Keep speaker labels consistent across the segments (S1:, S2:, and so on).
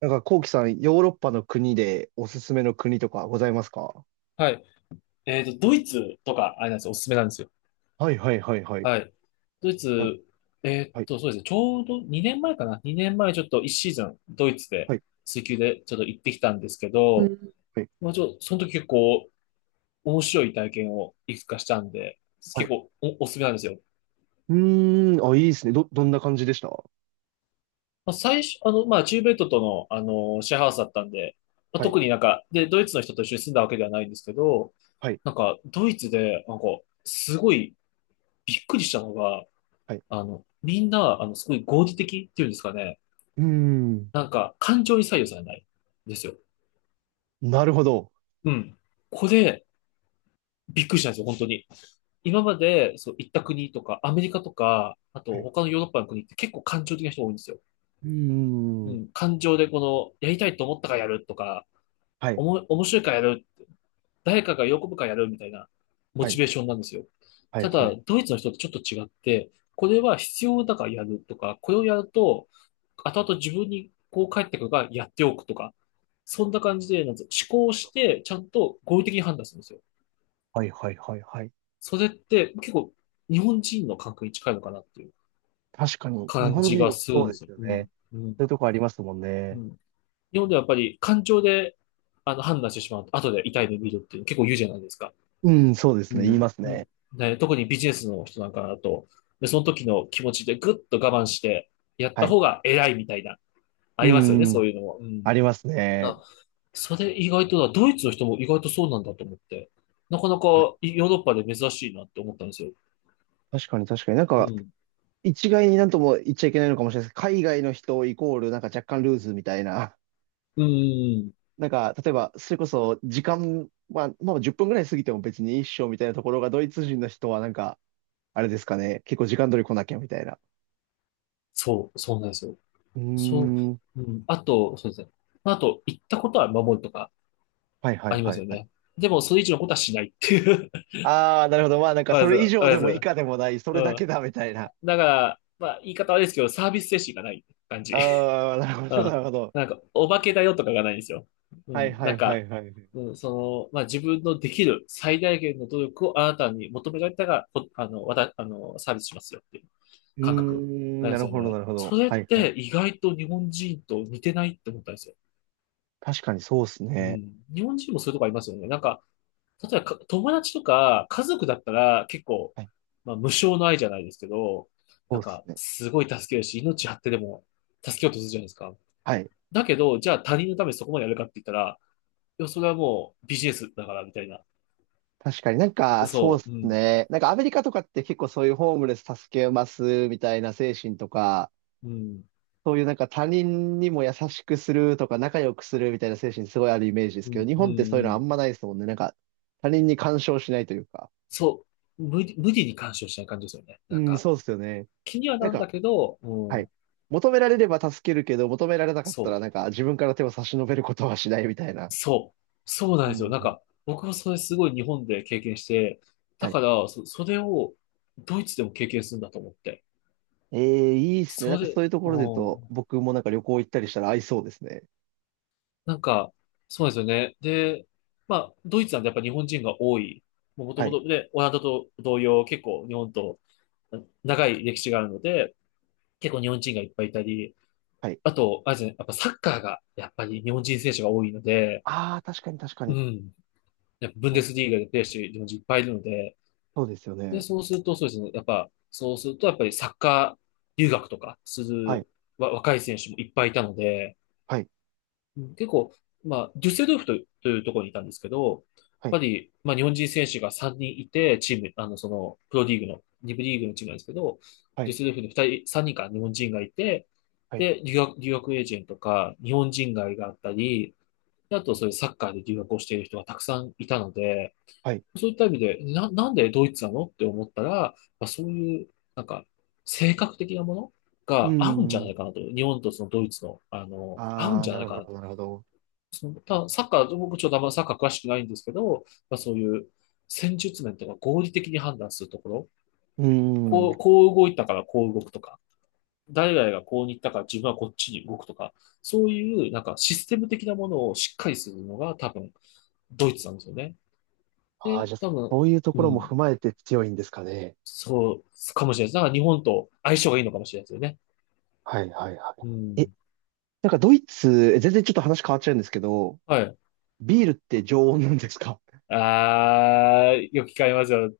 S1: なんか、こうきさん、ヨーロッパの国でおすすめの国とかございますか？
S2: はい。ドイツとか、あれなんですよ。おすすめなんですよ。
S1: はいはいはいはい。
S2: はい。ドイ
S1: なん
S2: ツ、
S1: はい、
S2: そうですね。ちょうど2年前かな。2年前、ちょっと1シーズン、ドイツ
S1: は
S2: で、
S1: い、
S2: 水球でちょっと行ってきたんですけ
S1: う
S2: ど、
S1: んはい、
S2: まあ、その時、結構面白い体験をいくつかしたんで、
S1: は
S2: 結
S1: い。
S2: 構お、おすすめなんですよ。
S1: うーん、あ、いいですね。どんな感じでした？
S2: まあ、最初、まあ、チューベ米トとの、シェアハウスだったんで、まあ、
S1: はい、
S2: 特になんか、で、ドイツの人と一緒に住んだわけではないんですけど、
S1: はい、
S2: なんか、ドイツで、なんか、すごいびっくりしたのが、
S1: はい。
S2: みんな、すごい合理的っていうんですかね。
S1: うーん、
S2: なんか、感情に左右されないんですよ。
S1: なるほど。
S2: うん。これ、びっくりしたんですよ、本当に。今まで、そう、行った国とか、アメリカとか、あ
S1: は
S2: と、
S1: い。
S2: 他のヨーロッパの国って結構感情的な人が多いんですよ。
S1: うー
S2: う
S1: ん、
S2: ん。感情で、この、やりたいと思ったからやるとか、
S1: はい、
S2: 面白いからやる、誰かが喜ぶからやるみたいなモ
S1: は
S2: チ
S1: い、
S2: ベーションなんですよ。
S1: はい、
S2: た
S1: は
S2: だ、
S1: い、
S2: ドイツの人とちょっと違って、これは必要だからやるとか、これをやると、後々自分にこう返ってくるからやっておくとか、そんな感じで、なんつう思考して、ちゃんと合理的に判断するんですよ。
S1: はい、はい、はい。はい。
S2: それって結構日本人の感覚に近いのかなっていう
S1: 確かに、日
S2: 感
S1: 本
S2: じが
S1: 人、
S2: する
S1: そ
S2: ん
S1: う
S2: で
S1: で
S2: す
S1: す
S2: よ。
S1: よ
S2: う
S1: ね。
S2: ん。うん。
S1: そういうとこありますもん
S2: う
S1: ね。
S2: ん。日本ではやっぱり感情で判断してしまうと、後で痛い目見るっていうの結構言うじゃないですか。
S1: うん、そうで
S2: う
S1: すね。言い
S2: ん。
S1: ますね。
S2: ね、特にビジネスの人なんかだと、で、その時の気持ちでぐっと我慢して、やっ
S1: は
S2: た
S1: い。
S2: 方が偉いみたいな、ありますよね、
S1: う
S2: そう
S1: ん、
S2: いうのも。うん。
S1: ありますね。
S2: あ、それ意外と、ドイツの人も意外とそうなんだと思って、なかなか
S1: はい。
S2: ヨーロッパで珍しいなって思ったんですよ。
S1: 確かに確かに。なん
S2: う
S1: か、
S2: ん。
S1: 一概になんとも言っちゃいけないのかもしれないですけど、海外の人イコールなんか若干ルーズみたいな、
S2: うんうん、
S1: なんか例えばそれこそ時間、まあ10分ぐらい過ぎても別に一緒みたいなところがドイツ人の人はなんか、あれですかね、結構時間通り来なきゃみたいな。
S2: そうなんですよ。
S1: うー
S2: そ
S1: ん。
S2: う、うん。あと、そうですね。あと、行ったことは守るとか
S1: はいは
S2: あ
S1: い
S2: りま
S1: は
S2: す
S1: い
S2: よ
S1: はい。
S2: ね。でも、それ以上のことはしないっていう。
S1: ああ、なるほど。まあなん か
S2: あり
S1: そ
S2: がと
S1: れ以
S2: う
S1: 上
S2: ございます。ありがとうござ
S1: でも以
S2: います。
S1: 下でもない、そ
S2: う
S1: れだけだみたいな。
S2: ん。だから、まあ、言い方悪いですけど、サービス精神がない感じ。
S1: ああ、な る
S2: う
S1: ほどな
S2: ん。
S1: るほど。
S2: なんか、お化けだよとかがないんですよ。う
S1: はい
S2: ん。
S1: は
S2: なん
S1: いは
S2: か、
S1: いはい。う
S2: うん、その、まあ、自分のできる最大限の努力をあなたに求められたが、こあの、わた、あの、サービスしますよっていう
S1: ー
S2: 感覚
S1: ん、
S2: なん
S1: な
S2: です
S1: る
S2: よ
S1: ほどな
S2: ね。
S1: るほ
S2: そ
S1: ど。
S2: れっ
S1: はいはい。
S2: て意外と日本人と似てないって思ったんですよ。
S1: 確かにそうっす
S2: う
S1: ね。
S2: ん。日本人もそういうとこありますよね。なんか、例えば友達とか家族だったら結構、
S1: はい、
S2: まあ、無償の愛じゃないですけど、
S1: そ
S2: な
S1: う
S2: ん
S1: っす
S2: か
S1: ね。
S2: すごい助けるし、命張ってでも助けようとするじゃないですか。
S1: はい。
S2: だけど、じゃあ他人のためにそこまでやるかって言ったら、いや、それはもうビジネスだからみたいな。
S1: 確かになんか、そう
S2: そ
S1: で
S2: う、
S1: す
S2: うん、
S1: ね。なんかアメリカとかって結構そういうホームレス助けますみたいな精神とか、
S2: うん、
S1: そういうなんか他人にも優しくするとか仲良くするみたいな精神すごいあるイメージです
S2: う
S1: けど、
S2: ん、
S1: 日
S2: うん、
S1: 本ってそうい
S2: う
S1: うのあん
S2: ん。
S1: まないですもんね。なんか他人に干渉しないというか。
S2: そう、無理に干渉しない感じですよね。
S1: う
S2: なん
S1: ん、
S2: か、
S1: そうですよね。
S2: 気には
S1: なん
S2: なん
S1: か、
S2: だけど、う
S1: はい。
S2: ん、
S1: 求められれば助けるけど、求められなかったら
S2: そう。
S1: なんか自分から手を差し伸べることはしないみたいな。
S2: そう。そうなん
S1: う
S2: で
S1: ん
S2: すよ。なん
S1: うん
S2: か、僕もそれすごい日本で経験して、だ
S1: はい。
S2: から、それをドイツでも経験するんだと思って。
S1: ええ、いいですね。な
S2: そ
S1: んかそ
S2: れ、
S1: ういうとこ
S2: う
S1: ろで言うと、
S2: ん。
S1: 僕もなんか旅行行ったりしたら合いそうですね。
S2: なんか、そうなんですよね。で、まあ、ドイツなんてやっぱ日本人が多い。もと
S1: は
S2: も
S1: い。
S2: と、で、オランダと同様、結構日本と長い歴史があるので、結構日本人がいっぱいいたり、
S1: はい。
S2: あと、あれですね、やっぱサッカーがやっぱり日本人選手が多いので、
S1: ああ、確かに確か
S2: う
S1: に。
S2: ん。やっぱブン
S1: は
S2: デ
S1: い。
S2: スリーガでプレーしてる日本人いっぱいいるので、
S1: そうですよ
S2: で、
S1: ね。
S2: そうすると、そうですね。やっぱ、そうすると、やっぱりサッカー留学とかす
S1: はい。
S2: る若い選手もいっぱいいたので、
S1: はい。
S2: うん、結構、まあ、デュッセルドルフという、というところにいたんですけど、
S1: はい。
S2: やっぱり、まあ、日本人選手が3人いて、チーム、あの、その、プロリーグの、リ部リーグのチームなんですけど、
S1: は
S2: デュ
S1: い。
S2: ッセルドルフに2人、3人か日本人がいて、
S1: はい。
S2: で、留学エージェントとか、日本人街があったり、であと、そういうサッカーで留学をしている人がたくさんいたので、
S1: はい。
S2: そういった意味で、なんでドイツなのって思ったら、まあ、そういう、なんか、性格的なもの
S1: うー
S2: が合うんじゃない
S1: ん。
S2: かなと。日本とそのドイツの、あの、合うん
S1: ああ、
S2: じゃ
S1: な
S2: ない
S1: る
S2: か
S1: ほ
S2: な
S1: ど、
S2: と。
S1: なるほど。
S2: その、ただサッカー、僕ちょっとあんまサッカー詳しくないんですけど、まあ、そういう戦術面とか合理的に判断するところ、
S1: うーん。
S2: こう、こう動いたからこう動くとか、誰々がこうに行ったから自分はこっちに動くとか、そういうなんかシステム的なものをしっかりするのが多分ドイツなんですよね。
S1: ああ、
S2: で、
S1: じゃあ、
S2: 多分、
S1: そういうと
S2: う
S1: ころも
S2: ん。
S1: 踏まえて強いんですかね。
S2: そう、かもしれないです。だから日本と相性がいいのかもしれないですよね。
S1: はい、はい、は
S2: う
S1: い。え、
S2: ん。
S1: なんかドイツ、え全然ちょっと話変わっちゃうんですけど、
S2: はい。
S1: ビールって常温なんですか？
S2: あー、よく聞かれますよ。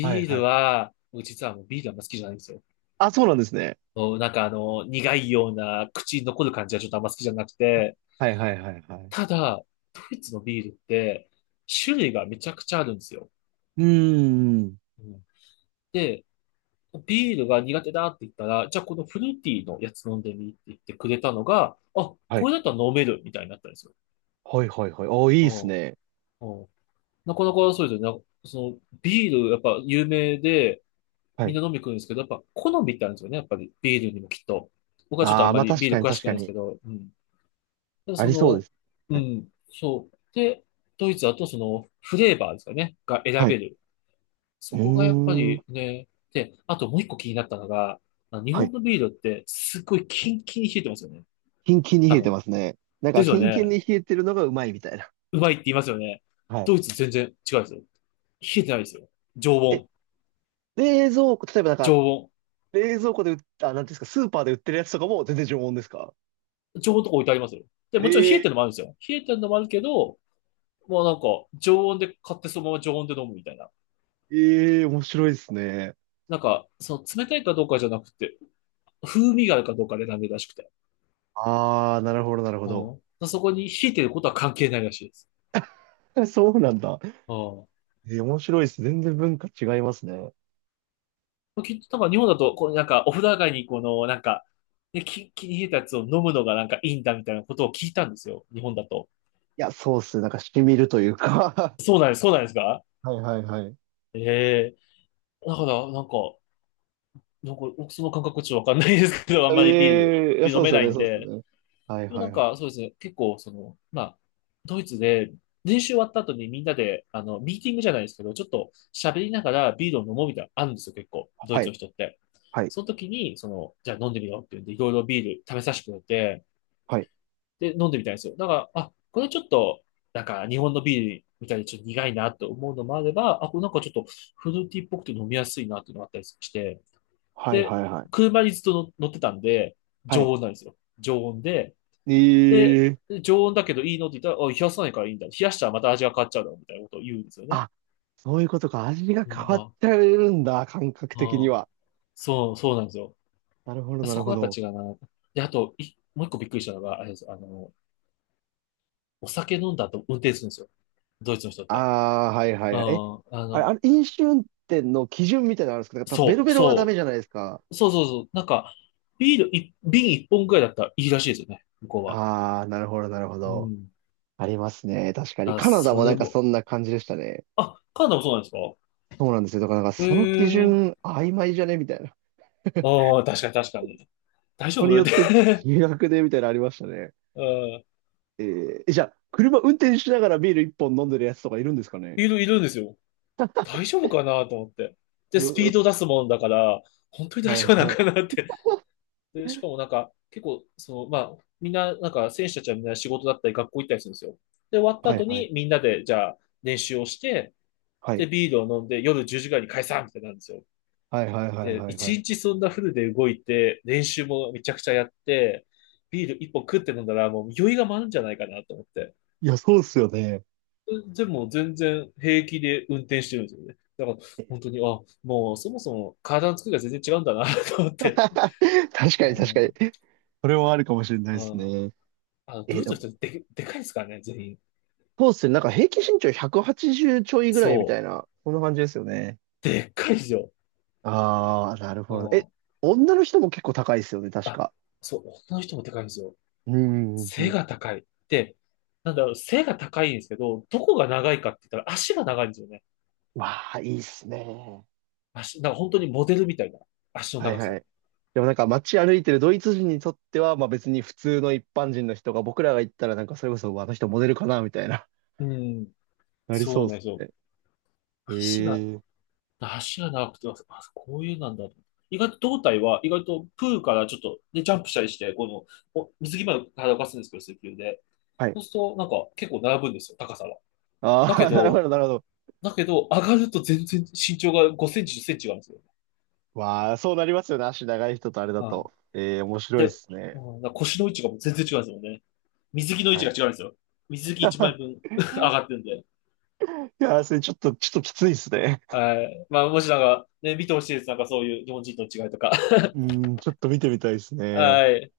S1: はい
S2: ー
S1: は
S2: ル
S1: い。
S2: は、僕実はもうビールあんま好きじゃないんですよ。
S1: あ、そうなんですね。
S2: もうなんかあの、苦いような口に残る感じはちょっとあんま好きじゃなく
S1: あ、
S2: て、
S1: はいはいはいはい。
S2: ただ、ドイツのビールって、種類がめちゃくちゃあるんですよ。
S1: うーん。
S2: うん、で、ビールが苦手だって言ったら、じゃあこのフルーティーのやつ飲んでみって言ってくれたのが、あ、
S1: は
S2: こ
S1: い。
S2: れだったら飲めるみたいになったんですよ。
S1: はいはいはい。おー、いいですね。
S2: うん。なかなかそうですよね。その、ビール、やっぱ有名で、
S1: は
S2: みん
S1: い。
S2: な飲み来るんですけど、やっぱ好みってあるんですよね。やっぱりビールにもきっと。僕はちょっとあ
S1: あ
S2: ん
S1: あ、
S2: ま
S1: まあ
S2: りビ
S1: 確
S2: ー
S1: か
S2: ル
S1: に
S2: 詳し
S1: 確
S2: くな
S1: か
S2: いんですけ
S1: に。
S2: ど、うん。ただ
S1: あ
S2: そ
S1: りそうで
S2: の、
S1: す。
S2: う
S1: はい。
S2: ん、そう。で、ドイツだとその、フレーバーですかね、が選
S1: は
S2: べ
S1: い。
S2: る。
S1: う
S2: そこがやっぱ
S1: ー
S2: り
S1: ん。
S2: ね、で、あともう一個気になったのが、あの日
S1: は
S2: 本
S1: い。
S2: のビールってすごいキンキンに冷えてますよね。
S1: キンキンに
S2: 多
S1: 冷えて
S2: 分。
S1: ますね。なん
S2: で
S1: か、
S2: すよ
S1: キンキン
S2: ね。
S1: に冷えてるのがうまいみたいな。
S2: うまいって言いますよね。
S1: は
S2: ド
S1: い。
S2: イツ全然違うんですよ。冷えてないですよ。常
S1: え、
S2: 温。
S1: 冷蔵庫、例えばなん
S2: 常
S1: か、
S2: 温。
S1: 冷蔵庫で売った、あ、なんていうんですか、スーパーで売ってるやつとかも全然常温ですか？
S2: 常温とか置いてありますよ。で、もちろん冷え
S1: え
S2: てるのもあるんですよ。冷えてるのもあるけど、もうなんか、常温で買ってそのまま常温で飲むみたいな。
S1: えー、面白いですね。
S2: なんか、その冷たいかどうかじゃなくて、風味があるかどうかで選んでるらしくて。
S1: あー、なるほど、なるほど。
S2: うん。そこに冷えてることは関係ないらしいです。
S1: そうなんだ。
S2: う
S1: えー、面白いです。全然文化違いますね。
S2: ん。きっとなんか日本だと、こうなんか、お風呂上がりにこの、なんか、ね、気に冷えたやつを飲むのがなんかいいんだみたいなことを聞いたんですよ。日本だと。
S1: いや、そうっすね。なんか、染みるというか
S2: そうなんです、そうなんですか？
S1: はいはいはい。
S2: ええ。だから、なんか、僕その感覚ちょっとわかんないですけど、あんまりビール、
S1: ええ、いや、
S2: ビール
S1: そ
S2: 飲
S1: うで
S2: め
S1: すよ
S2: ない
S1: ね、
S2: ん
S1: そうですよ
S2: で、
S1: ね。はい
S2: でも
S1: は
S2: な
S1: い
S2: ん
S1: はい。
S2: か、そうですね。結構、その、まあ、ドイツで、練習終わった後にみんなで、あの、ミーティングじゃないですけど、ちょっと喋りながらビールを飲もうみたいなのあるんですよ、結構。ドイ
S1: は
S2: ツ
S1: い、
S2: の人って。
S1: はい、
S2: その時に、その、じゃあ飲んでみようって言うんで、いろいろビール食べさせてくれて、
S1: は
S2: で、飲んでみたいんですよ。だから、あ、これちょっと、なんか日本のビールみたいにちょっと苦いなと思うのもあれば、あ、これなんかちょっとフルーティーっぽくて飲みやすいなっていうのがあったりして、
S1: い、はい、
S2: で、
S1: はい、はい。
S2: 車にずっと乗ってたんで、
S1: はい。
S2: 常温なんですよ。常温で、で、
S1: え
S2: 常温だけどいいのって言ったら、あ、冷やさないからいいんだ。冷やしたらまた味が変わっちゃうだろうみたいなことを言うんですよね。
S1: あ、そういうことか。味が
S2: み
S1: 変
S2: ん
S1: わ
S2: な。
S1: っ
S2: あ
S1: ちゃうんだ。感覚的に
S2: あ、
S1: は。
S2: そうなんですよ。
S1: なるほど、な
S2: そ
S1: る
S2: こが
S1: ほ
S2: やっぱ
S1: ど。
S2: 違うな。で、あと、い、もう一個びっくりしたのが、あれです。あの、お酒飲んだ後運転するんですよ。ドイツの人っ
S1: あ
S2: て。
S1: あ、はいはい
S2: うん、
S1: は
S2: あ
S1: い。え、あれ、あ
S2: の、
S1: れ、飲酒運転の基準みたいなのあるんですか？なんかベロ
S2: そう、
S1: ベロはダメ
S2: そ
S1: じゃないですか。
S2: う、そうそうそう。なんか、ビールい、瓶一本くらいだったらいいらしいですよね。向こうは。
S1: ああ、なるほど、なるほ
S2: う
S1: ど。
S2: ん。
S1: ありますね。確かに。
S2: あ、
S1: カナダ
S2: そ
S1: もな
S2: れ
S1: んか
S2: も、
S1: そんな感じでしたね。
S2: あ、カナダもそうなんですか？
S1: そうなんですよ。だからなんか
S2: へ
S1: その基
S2: え。
S1: 準曖昧じゃねみたいな。
S2: ああ、確かに確かに。大丈
S1: これに
S2: 夫
S1: よ
S2: っ
S1: って
S2: て。
S1: 違 額でみたいなのありましたね。
S2: うん。
S1: えー、じゃあ、車運転しながらビール一本飲んでるやつとかいるんですかね？
S2: いる、いるんですよ。大丈夫かなと思って。
S1: え
S2: で、スピー
S1: ー、
S2: ド出すもんだから、本当に大
S1: はい
S2: 丈夫なん
S1: はい。
S2: かなって。で、しかもなんか、結構、その、まあ、みんな、なんか、選手たちはみんな仕事だったり、学校行ったりするんですよ。で、終わった
S1: はい
S2: 後
S1: はい。
S2: に、みんなで、じゃあ、練習をして、
S1: はい。
S2: で、ビールを飲んで、夜10時ぐらいに解散みたいになるんですよ。
S1: はいはいはい
S2: で、
S1: はいは
S2: 一
S1: い。
S2: 日そんなフルで動いて、練習もめちゃくちゃやって、ビール一本食って飲んだら、もう酔いが回るんじゃないかなと思って。
S1: いや、そうっすよね。
S2: でも全然平気で運転してるんですよね。だから本 当に、あ、もうそもそも体の作りが全然違うんだな と思って。
S1: 確
S2: う
S1: かに確か
S2: ん、う
S1: に。それはあるかもしれないです
S2: ん。
S1: ね。
S2: あ、
S1: え
S2: ド
S1: ー、
S2: イ
S1: で
S2: ツの
S1: も、
S2: 人で、でかいですからね、全員。
S1: そうっすよね。なんか平均身長180ちじゅうちょいぐらいみた
S2: そ
S1: い
S2: う。
S1: な、そんな感じですよね。
S2: でっかいですよ。
S1: ああ、なる
S2: う
S1: ほど。
S2: ん。
S1: 女の人も結構高いですよね、確
S2: あ、
S1: か。
S2: そう、女の人もでかいんですよ。
S1: うんうんう
S2: 背
S1: ん。
S2: が高い。で、なんだろう、背が高いんですけど、どこが長いかって言ったら足が長いんですよね。
S1: わあ、いいっすね。
S2: 足、なんか本当にモデルみたいな足の
S1: はい
S2: 長
S1: は
S2: さ。
S1: い。でもなんか街歩いてるドイツ人にとっては、まあ別に普通の一般人の人が僕らが行ったらなんかそれこそあの人モデルかなみたいな、
S2: うん。
S1: なり
S2: そ
S1: そ
S2: う
S1: うで
S2: なんで
S1: す
S2: すよ。
S1: ね。
S2: 足が
S1: ええ、
S2: 足が長くて、あ、こういうなんだと。意外と胴体は、意外とプールからちょっと、で、ジャンプしたりして、この、お水着まで体を動かすんですけど、水球で。
S1: はい。
S2: そうすると、なんか、結構並ぶんですよ、高さは。
S1: あ
S2: だけ
S1: あ、なるほ
S2: ど、
S1: ど、なるほど。
S2: だけど、上がると全然身長が5センチ、10センチ違うんですよ。
S1: わあ、そうなりますよね。足長い人とあれだ
S2: はい。
S1: と。ええ、面白いで
S2: で、
S1: す
S2: う
S1: ね。
S2: んだから腰の位置がもう全然違うんですよね。水着の位
S1: は
S2: 置
S1: い。
S2: が違うんですよ。水着1枚分 上 がってるんで。
S1: いやー、それちょっときついですね。
S2: はい。まあ、もしなんか、ね、見てほしいです。なんかそういう日本人との違いとか。
S1: うん、ちょっと見てみたいですね。
S2: はい。